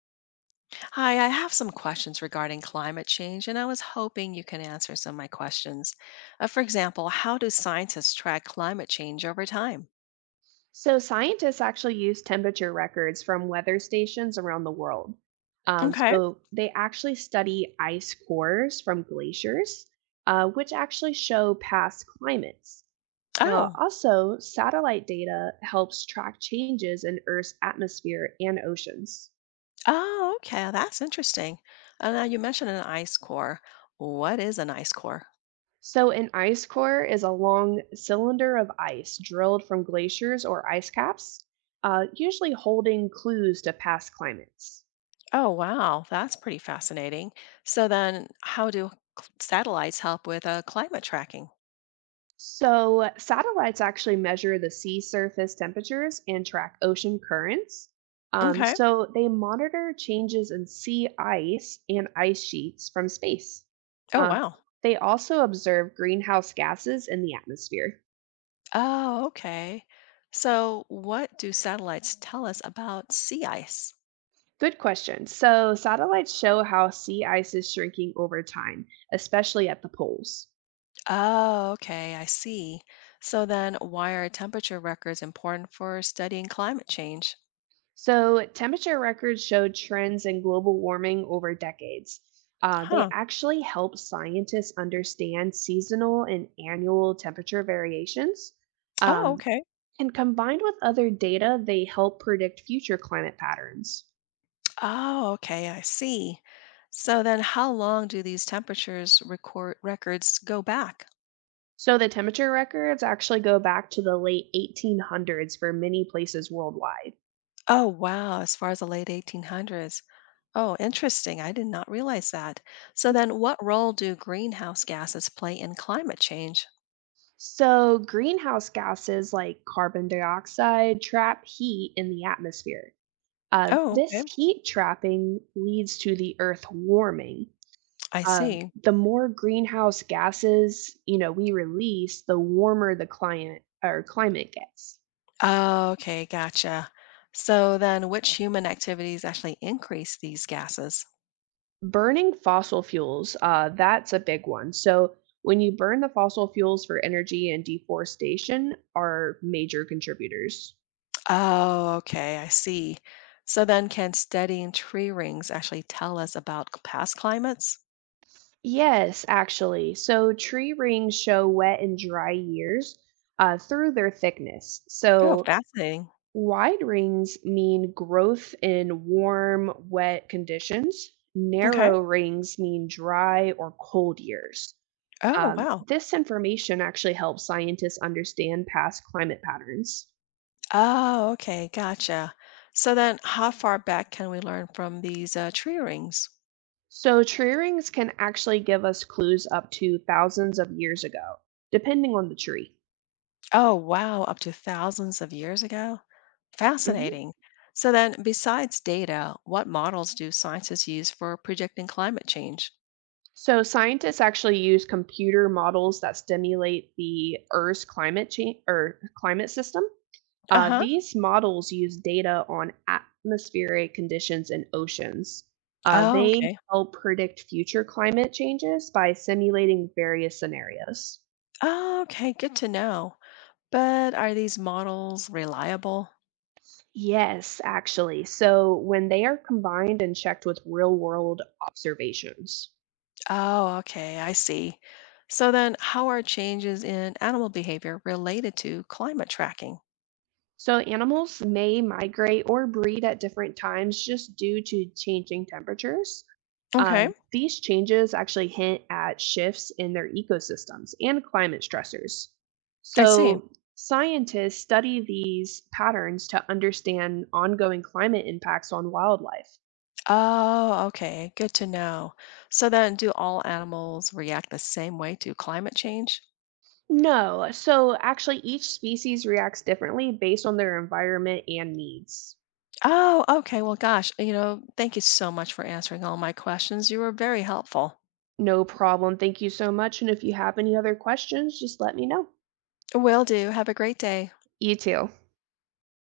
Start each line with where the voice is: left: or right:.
left: Hi, I have some questions regarding climate change, and I was hoping you can answer some of my questions. For example, how do scientists track climate change over time?
right: So, scientists actually use temperature records from weather stations around the world.
left: Okay.
right: They actually study ice cores from glaciers, which actually show past climates. Uh,
left: Oh,
right: also, satellite data helps track changes in Earth's atmosphere and oceans.
left: oh, okay. That's interesting. Now, you mentioned an ice core. What is an ice core?
right: So, an ice core is a long cylinder of ice drilled from glaciers or ice caps, usually holding clues to past climates.
left: Oh, wow. That's pretty fascinating. So then, how do satellites help with climate tracking?
right: So, satellites actually measure the sea surface temperatures and track ocean currents.
left: Okay.
right: They monitor changes in sea ice and ice sheets from space.
left: Oh,
right: Um,
left: wow.
right: they also observe greenhouse gases in the atmosphere.
left: Oh, okay. So, what do satellites tell us about sea ice?
right: Good question. So, satellites show how sea ice is shrinking over time, especially at the poles.
left: Oh, okay, I see. So then, why are temperature records important for studying climate change?
right: So, temperature records showed trends in global warming over decades. They
left: Huh.
right: actually help scientists understand seasonal and annual temperature variations.
left: Oh,
right: Um,
left: okay.
right: and combined with other data, they help predict future climate patterns.
left: Oh, okay, I see. So then, how long do these temperatures record records go back?
right: So, the temperature records actually go back to the late 1800s for many places worldwide.
left: Oh, wow, as far as the late 1800s. Oh, interesting. I did not realize that. So then, what role do greenhouse gases play in climate change?
right: So, greenhouse gases like carbon dioxide trap heat in the atmosphere. Uh,
left: Oh, okay,
right: this heat trapping leads to the Earth warming.
left: I
right: Um,
left: see.
right: the more greenhouse gases we release, the warmer the client or climate gets.
left: Oh, okay, gotcha. So then, which human activities actually increase these gases?
right: Burning fossil fuels, that's a big one. So when you burn the fossil fuels for energy and deforestation are major contributors.
left: Oh, okay, I see. So then, can studying tree rings actually tell us about past climates?
right: Yes, actually. So tree rings show wet and dry years through their thickness.
left: Oh,
right: So
left: fascinating.
right: wide rings mean growth in warm, wet conditions.
left: Okay.
right: Narrow rings mean dry or cold years.
left: Oh,
right: Um,
left: wow.
right: this information actually helps scientists understand past climate patterns.
left: Oh, okay, gotcha. So then, how far back can we learn from these tree rings?
right: So, tree rings can actually give us clues up to thousands of years ago, depending on the tree.
left: Oh, wow, up to thousands of years ago?
right: Mhm.
left: Fascinating. So then, besides data, what models do scientists use for predicting climate change?
right: So, scientists actually use computer models that simulate the Earth's climate change or climate system. Uh,
left: Uh-huh.
right: these models use data on atmospheric conditions and oceans. Uh,
left: Oh,
right: they
left: okay.
right: help predict future climate changes by simulating various scenarios.
left: Oh, okay, good to know. But are these models reliable?
right: Yes, actually. So when they are combined and checked with real world observations.
left: Oh, okay, I see. So then, how are changes in animal behavior related to climate tracking?
right: So animals may migrate or breed at different times just due to changing temperatures.
left: Okay,
right: These changes actually hint at shifts in their ecosystems and climate stressors.
left: I see.
right: So scientists study these patterns to understand ongoing climate impacts on wildlife.
left: Oh, okay, good to know. So then, do all animals react the same way to climate change?
right: No, so actually each species reacts differently based on their environment and needs.
left: Oh, okay. Well, gosh, thank you so much for answering all my questions. You were very helpful.
right: No problem. Thank you so much. And if you have any other questions, just let me know.
left: Will do. Have a great day.
right: You too.